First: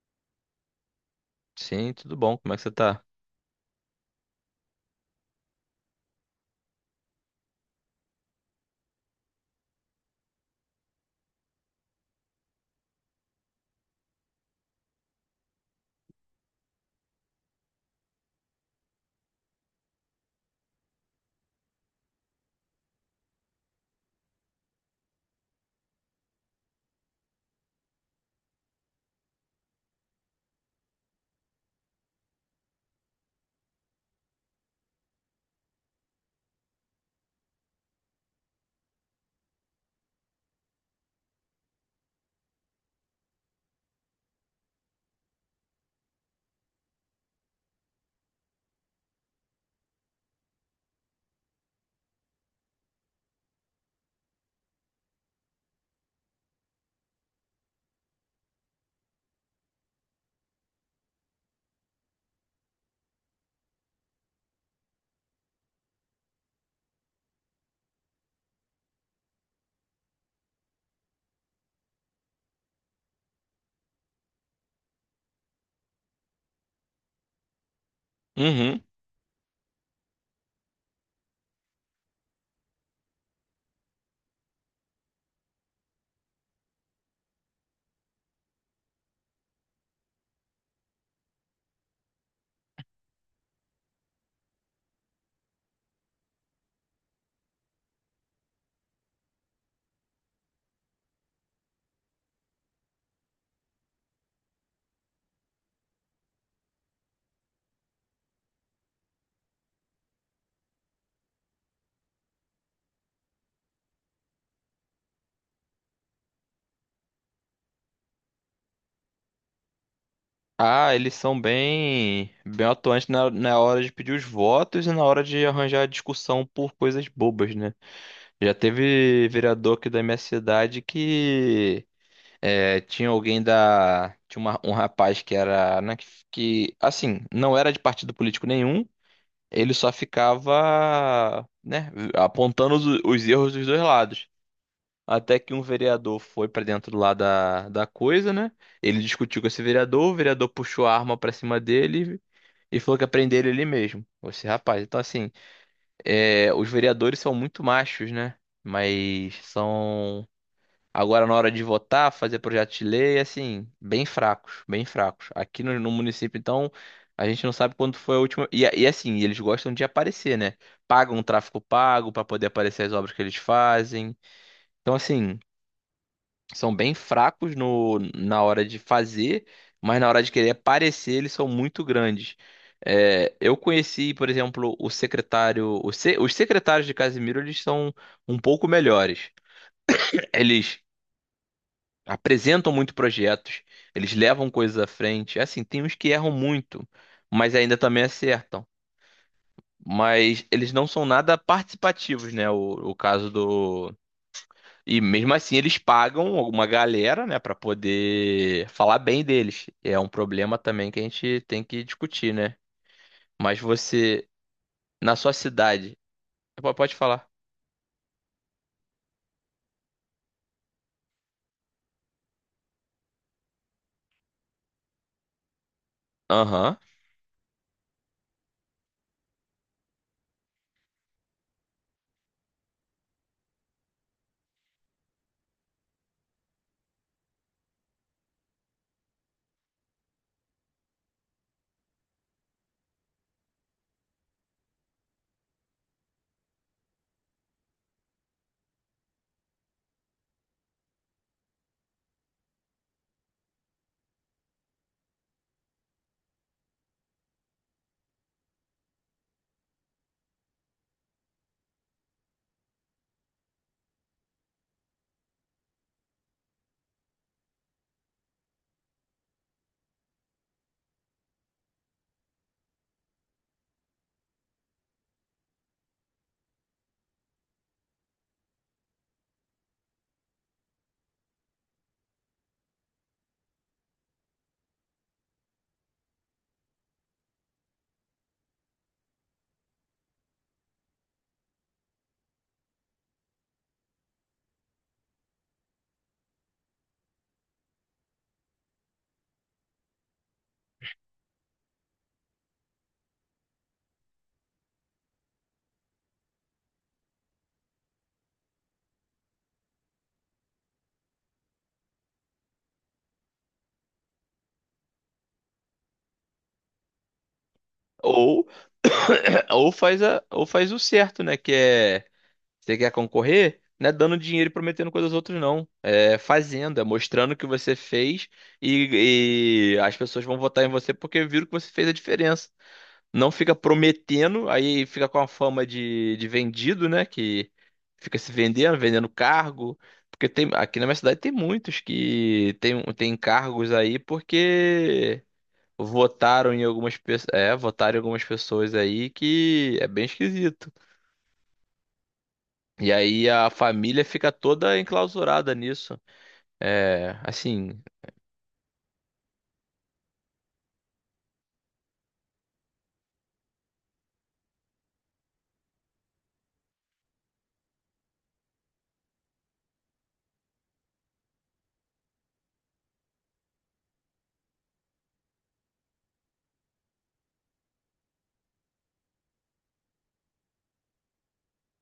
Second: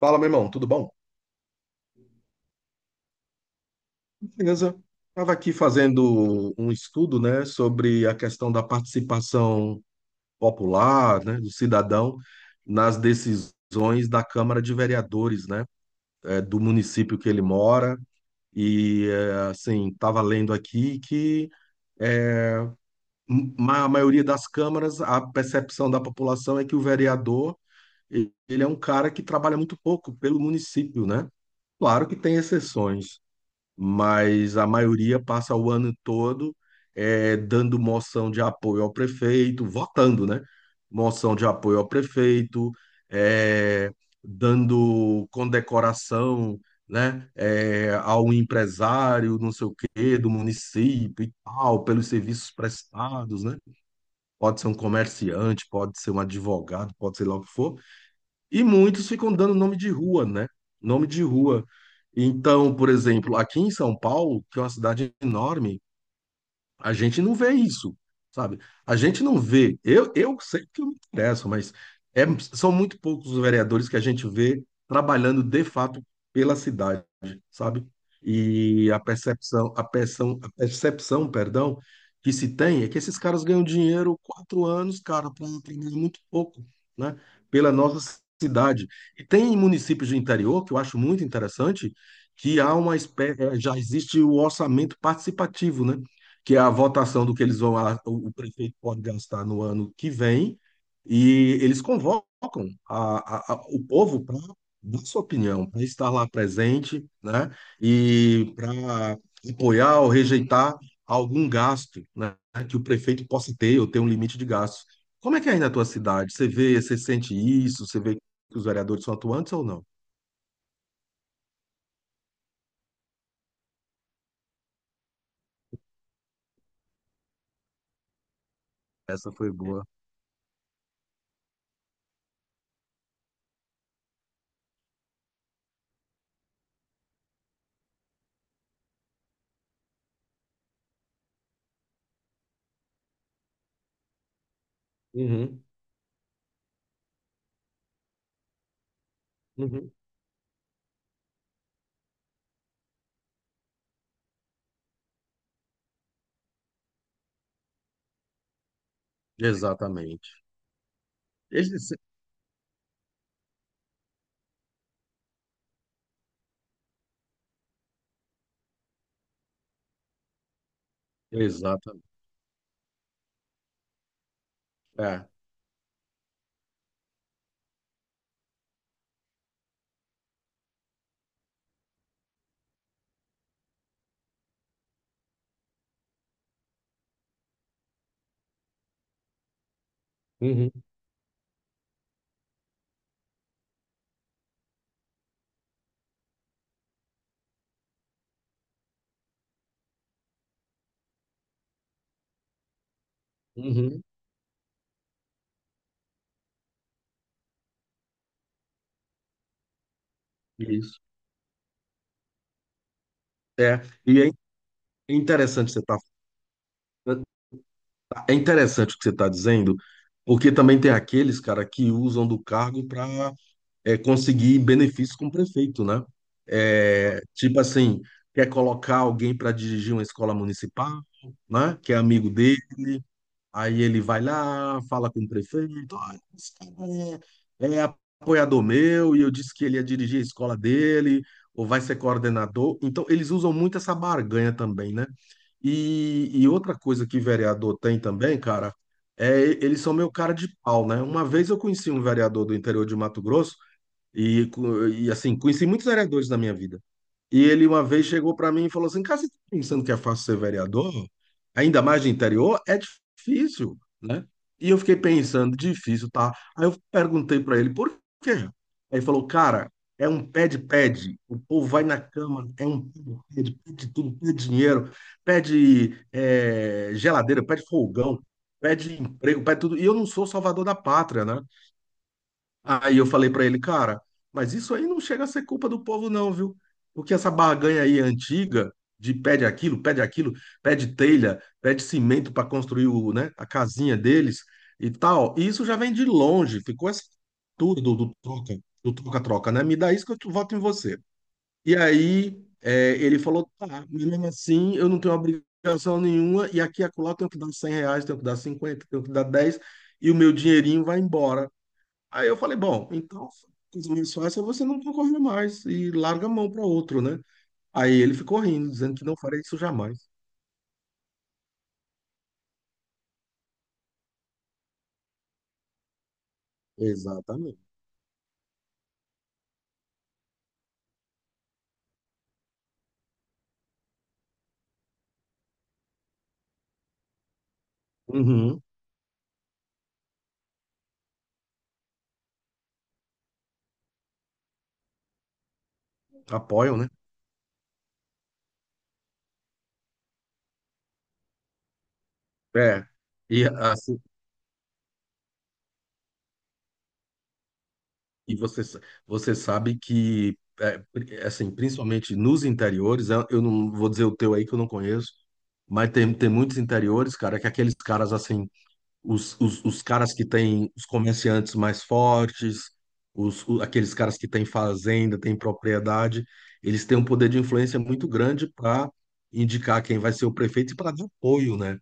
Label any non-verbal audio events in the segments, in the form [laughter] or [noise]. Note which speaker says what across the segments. Speaker 1: Fala, meu irmão, tudo bom?
Speaker 2: Sim, tudo bom? Como é que você tá?
Speaker 1: Beleza. Estava aqui fazendo um estudo, né, sobre a questão da participação popular, né, do cidadão nas decisões da Câmara de Vereadores, né, do município que ele mora. E, assim, estava lendo aqui que a maioria das câmaras, a percepção da população é que o vereador, ele é um cara que trabalha muito pouco pelo município, né? Claro que tem exceções, mas a maioria passa o ano todo dando moção de apoio ao prefeito, votando, né? Moção de apoio ao prefeito, eh, dando condecoração, né? Ao empresário, não sei o quê, do município e tal, pelos serviços prestados, né? Pode ser um comerciante, pode ser um advogado, pode ser lá o que for. E muitos ficam dando nome de rua, né? Nome de rua. Então, por exemplo, aqui em São Paulo, que é uma cidade enorme, a gente não vê isso, sabe? A gente não vê. Eu sei que eu me interesso, mas é- são muito poucos os vereadores que a gente vê trabalhando de fato pela cidade, sabe?
Speaker 2: Uhum.
Speaker 1: E a percepção, perdão, que se tem é que esses caras ganham dinheiro 4 anos, cara, para trabalhar muito pouco, né? Pela nossa cidade. E tem municípios do interior que eu acho muito interessante que há uma espécie, já existe o orçamento participativo, né? que é a votação do que eles vão, o prefeito pode gastar no ano que vem, e eles convocam a- o povo para dar sua opinião, para estar lá presente, né, e para apoiar ou rejeitar algum gasto, né, que o prefeito possa ter ou ter um limite de gastos. Como é que é aí na tua cidade? Você vê, você sente isso? Você vê que os vereadores são atuantes ou não?
Speaker 2: Ah, eles são bem atuantes na hora de pedir os votos e na hora de arranjar discussão por coisas bobas, né? Já teve
Speaker 1: Essa foi
Speaker 2: vereador
Speaker 1: boa.
Speaker 2: aqui da minha cidade que é, tinha alguém da. Tinha um rapaz que era, né, que, assim, não era de partido político nenhum, ele só ficava, né, apontando os erros dos dois lados. Até que um
Speaker 1: Uhum,
Speaker 2: vereador foi pra dentro lá da coisa, né? Ele discutiu com esse
Speaker 1: uhum.
Speaker 2: vereador, o vereador puxou a arma pra cima dele e falou que ia prender ele mesmo. Esse rapaz. Então, assim, é, os vereadores são muito machos, né? Mas são,
Speaker 1: Exatamente.
Speaker 2: agora na hora de
Speaker 1: Eles-
Speaker 2: votar, fazer projeto de lei, assim, bem fracos, bem fracos. Aqui no município, então, a gente não sabe quando foi a última. E assim, eles gostam de aparecer, né? Pagam um tráfico
Speaker 1: Exatamente.
Speaker 2: pago pra poder aparecer as obras que eles fazem. Então,
Speaker 1: É.
Speaker 2: assim são bem fracos no, na hora de fazer, mas na hora de querer aparecer, eles são muito grandes. É, eu conheci, por exemplo, o secretário. O se- os secretários de Casimiro, eles são um pouco melhores.
Speaker 1: Uhum.
Speaker 2: Eles apresentam muito projetos, eles levam coisas à frente. Assim, tem uns que erram muito, mas ainda também acertam. Mas eles não são nada participativos, né? O caso.
Speaker 1: Uhum,
Speaker 2: E mesmo assim eles pagam uma galera, né, pra poder falar bem deles. É um problema também que
Speaker 1: isso.
Speaker 2: a gente tem que discutir, né? Mas
Speaker 1: É, e
Speaker 2: você, na sua
Speaker 1: interessante você
Speaker 2: cidade,
Speaker 1: tá,
Speaker 2: pode falar.
Speaker 1: é interessante o que você está dizendo, porque também tem aqueles, cara, que usam do cargo para conseguir benefícios com o prefeito, né?
Speaker 2: Aham.
Speaker 1: É, tipo assim, quer colocar alguém para dirigir uma escola municipal, né? Que é amigo dele. Aí ele vai lá, fala com o prefeito, olha, esse cara é apoiador meu, e eu disse que ele ia dirigir a escola dele, ou vai ser coordenador. Então, eles usam muito essa barganha também, né? E outra coisa que vereador tem também, cara, é eles são meu cara de pau, né? Uma vez eu conheci um vereador do interior de Mato Grosso, e assim, conheci muitos vereadores na minha vida. E ele uma vez chegou para mim e falou assim: Cara, você tá pensando que é fácil ser vereador? Ainda mais de interior? É difícil, né? E eu fiquei pensando: difícil, tá? Aí eu perguntei para ele: Por quê? Aí ele falou: Cara, é um pede-pede. O povo vai na Câmara, é um pede-pede, pede tudo, pede dinheiro, pede geladeira, pede fogão, pede emprego, pede tudo. E eu não sou salvador da pátria, né? Aí eu falei pra ele, cara, mas isso aí não chega a ser culpa do povo, não, viu? Porque essa barganha aí antiga de pede aquilo, pede aquilo, pede telha, pede cimento para construir o, né, a casinha deles e tal. E isso já vem de longe, ficou essa cultura do troca, do troca-troca, né? Me dá isso que eu voto em você. E aí é, ele falou, tá, mas mesmo assim eu não tenho obrigação nenhuma e aqui e acolá eu tenho que dar R$ 100, tenho que dar 50, tenho que dar 10 e o meu dinheirinho vai embora. Aí eu falei, bom, então a coisa mais fácil é você não concorrer mais e larga a mão para outro, né? Aí ele ficou
Speaker 2: Ou
Speaker 1: rindo, dizendo que não faria
Speaker 2: [coughs]
Speaker 1: isso jamais.
Speaker 2: ou faz o certo, né, que é você quer concorrer, não é dando dinheiro e prometendo coisas aos outros não. É fazendo, é mostrando o que
Speaker 1: Exatamente.
Speaker 2: você fez e as pessoas vão votar em você porque viram que você fez a diferença. Não fica prometendo, aí fica com a fama de vendido, né? Que fica se
Speaker 1: Uhum.
Speaker 2: vendendo, vendendo cargo. Porque tem, aqui na minha cidade tem muitos que tem cargos aí porque votaram em
Speaker 1: Apoiam, né?
Speaker 2: algumas pessoas, é, votaram em algumas pessoas aí que é bem esquisito.
Speaker 1: É.
Speaker 2: E aí
Speaker 1: E
Speaker 2: a
Speaker 1: assim,
Speaker 2: família fica toda enclausurada nisso. É, assim,
Speaker 1: e você sabe que é, assim, principalmente nos interiores, eu não vou dizer o teu aí que eu não conheço, mas tem muitos interiores, cara, que aqueles caras assim os caras que têm os comerciantes mais fortes, aqueles caras que têm fazenda, têm propriedade, eles têm um poder de influência muito grande para indicar quem vai ser o prefeito e para dar apoio, né?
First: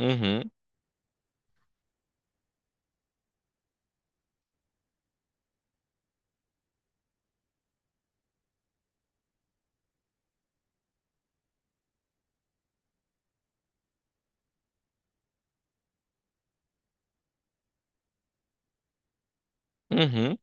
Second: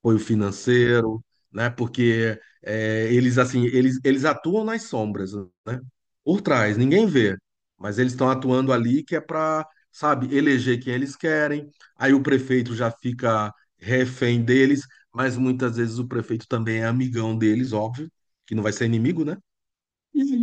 Speaker 1: apoio financeiro, né? Porque é, eles assim, eles atuam nas sombras, né? Por trás, ninguém vê, mas eles estão atuando ali que é para, sabe, eleger quem eles querem. Aí o prefeito já fica refém deles, mas muitas vezes o prefeito também é amigão deles, óbvio, que não vai ser inimigo, né?
Speaker 2: uhum,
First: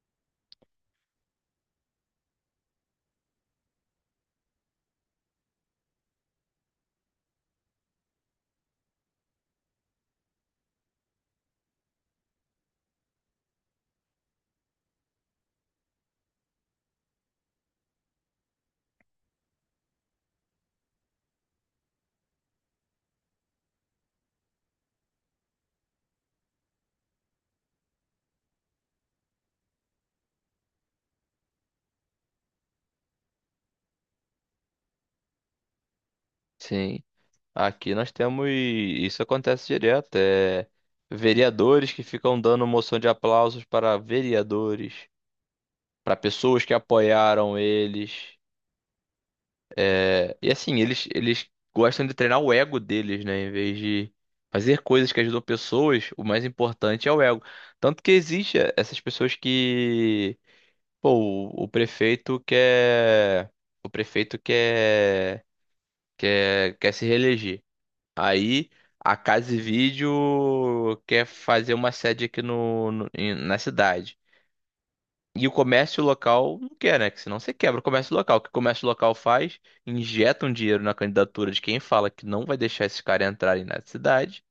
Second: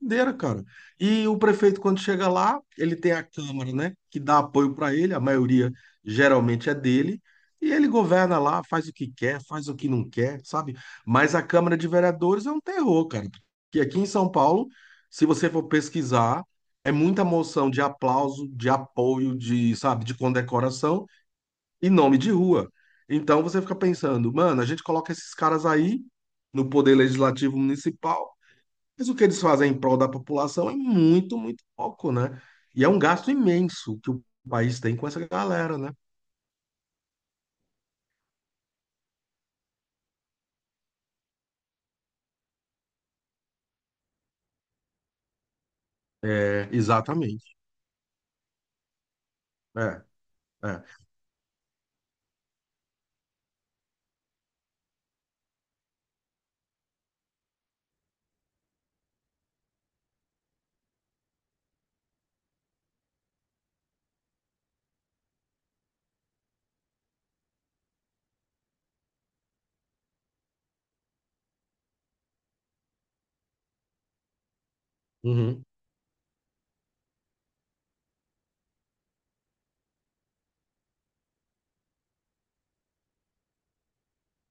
Speaker 1: Doideira, cara. E o prefeito, quando chega lá, ele tem a Câmara, né, que dá apoio para ele, a maioria geralmente é dele, e ele governa lá, faz o que quer, faz o que não quer, sabe? Mas a Câmara de Vereadores é um terror, cara. Porque aqui em São Paulo, se você for pesquisar, é muita moção de aplauso, de apoio, de, sabe, de condecoração e nome de rua. Então você fica pensando, mano, a gente coloca esses caras aí no Poder Legislativo Municipal. Mas o que eles fazem em prol da população é muito, muito pouco, né? E é um gasto imenso que o país tem com essa galera, né?
Speaker 2: sim. Aqui nós temos, isso acontece direto, é vereadores que ficam dando moção de aplausos para vereadores, para pessoas
Speaker 1: É,
Speaker 2: que apoiaram
Speaker 1: exatamente.
Speaker 2: eles.
Speaker 1: É,
Speaker 2: É, e assim,
Speaker 1: é.
Speaker 2: eles gostam de treinar o ego deles, né? Em vez de fazer coisas que ajudam pessoas, o mais importante é o ego. Tanto que existe essas pessoas que, pô, o prefeito quer, quer se reeleger. Aí a Casa e Vídeo quer fazer uma sede aqui na cidade. E o
Speaker 1: Uhum,
Speaker 2: comércio local não quer, né? Que senão você quebra o comércio local. O que o comércio local faz? Injeta um dinheiro na candidatura de quem fala que não vai deixar esses caras entrarem na cidade,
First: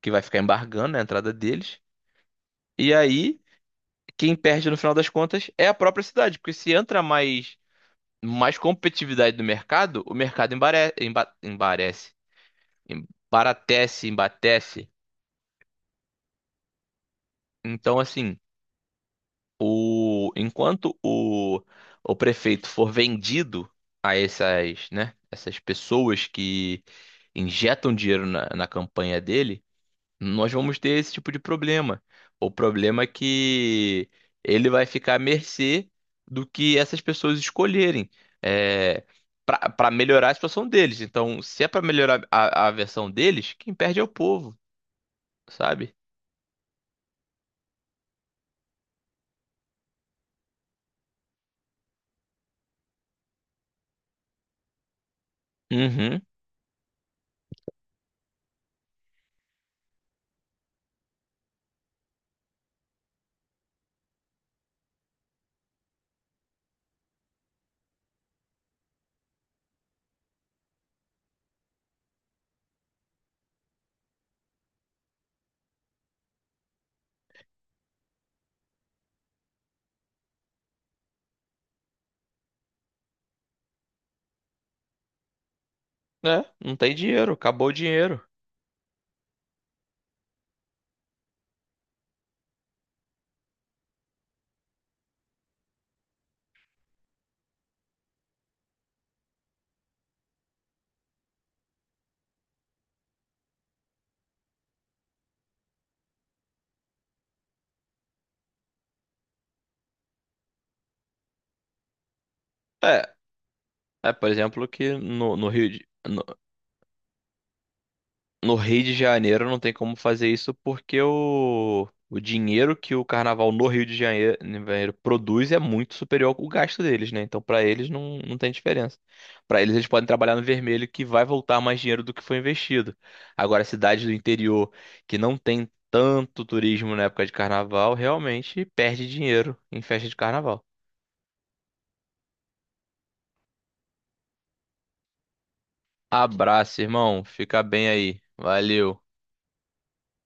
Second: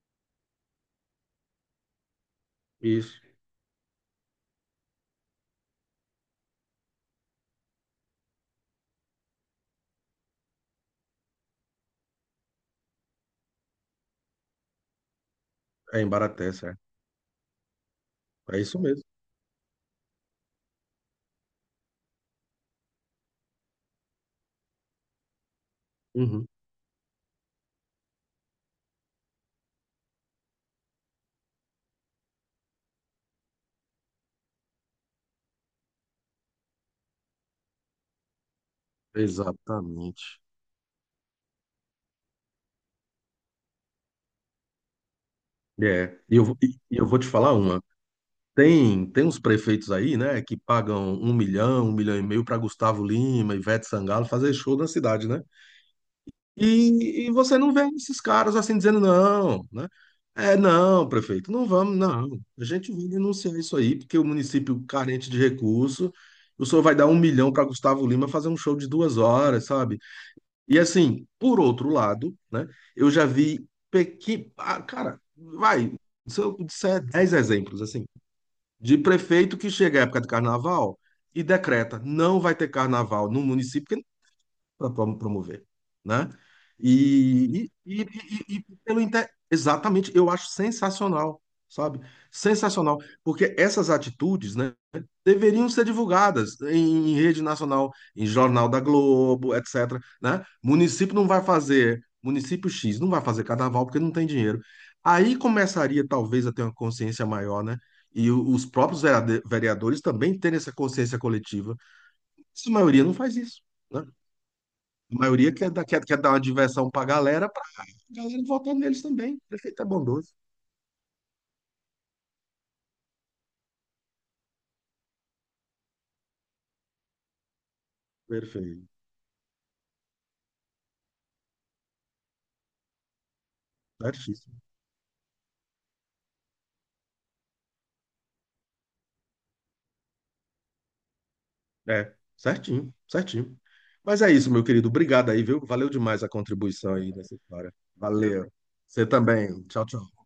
Speaker 2: que vai ficar embargando a entrada deles. E
Speaker 1: isso.
Speaker 2: aí, quem perde no final das contas é a própria cidade, porque se entra mais, mais competitividade no mercado, o mercado embarece, embaratece, embatece.
Speaker 1: É em Baratés, é.
Speaker 2: Então, assim.
Speaker 1: É isso mesmo.
Speaker 2: Enquanto o prefeito for vendido a essas, né, essas pessoas
Speaker 1: Uhum,
Speaker 2: que injetam dinheiro na campanha dele, nós vamos ter esse tipo de problema. O problema é que ele vai ficar à mercê do que essas pessoas escolherem é, para melhorar a
Speaker 1: exatamente.
Speaker 2: situação deles. Então, se é para melhorar a versão deles, quem perde é o povo, sabe?
Speaker 1: É. E eu vou te falar uma. Tem uns prefeitos aí, né, que pagam 1 milhão, 1,5 milhão para Gustavo Lima, Ivete Sangalo fazer show na cidade, né?
Speaker 2: Uhum.
Speaker 1: E você não vê esses caras assim dizendo não, né? É, não, prefeito, não vamos, não. A gente vai denunciar isso aí, porque o município carente de recurso, o senhor vai dar 1 milhão para Gustavo Lima fazer um show de 2 horas, sabe? E assim, por outro lado, né? Eu já vi ah, cara, vai, se eu disser 10 exemplos, assim, de prefeito que chega à época de carnaval e decreta, não vai ter carnaval no município, para promover, né?
Speaker 2: É, não tem dinheiro, acabou
Speaker 1: E,
Speaker 2: o
Speaker 1: e,
Speaker 2: dinheiro.
Speaker 1: e, Exatamente, eu acho sensacional, sabe? Sensacional, porque essas atitudes, né, deveriam ser divulgadas em, rede nacional, em jornal da Globo, etc, né? Município não vai fazer, município X não vai fazer carnaval porque não tem dinheiro. Aí começaria talvez a ter uma consciência maior, né? E os próprios vereadores também terem essa consciência coletiva. Mas a maioria
Speaker 2: É,
Speaker 1: não faz isso, né?
Speaker 2: É, por exemplo, que
Speaker 1: A maioria quer, dar- quer, quer dar uma diversão pra galera
Speaker 2: No
Speaker 1: votar
Speaker 2: Rio de
Speaker 1: neles também.
Speaker 2: Janeiro não tem
Speaker 1: Prefeito é
Speaker 2: como fazer
Speaker 1: bondoso.
Speaker 2: isso porque o dinheiro que o carnaval no Rio de Janeiro produz é muito superior ao gasto deles, né? Então, pra eles não, não tem
Speaker 1: Perfeito.
Speaker 2: diferença. Pra eles, eles podem trabalhar no vermelho que vai voltar mais dinheiro do que foi investido. Agora, cidades do
Speaker 1: Certíssimo.
Speaker 2: interior que não tem tanto turismo na época de carnaval, realmente perde dinheiro em festa de carnaval.
Speaker 1: É, certinho, certinho. Mas é isso, meu querido. Obrigado aí, viu? Valeu demais a
Speaker 2: Abraço,
Speaker 1: contribuição aí
Speaker 2: irmão.
Speaker 1: nessa
Speaker 2: Fica
Speaker 1: história.
Speaker 2: bem aí.
Speaker 1: Valeu.
Speaker 2: Valeu.
Speaker 1: Você também. Tchau, tchau.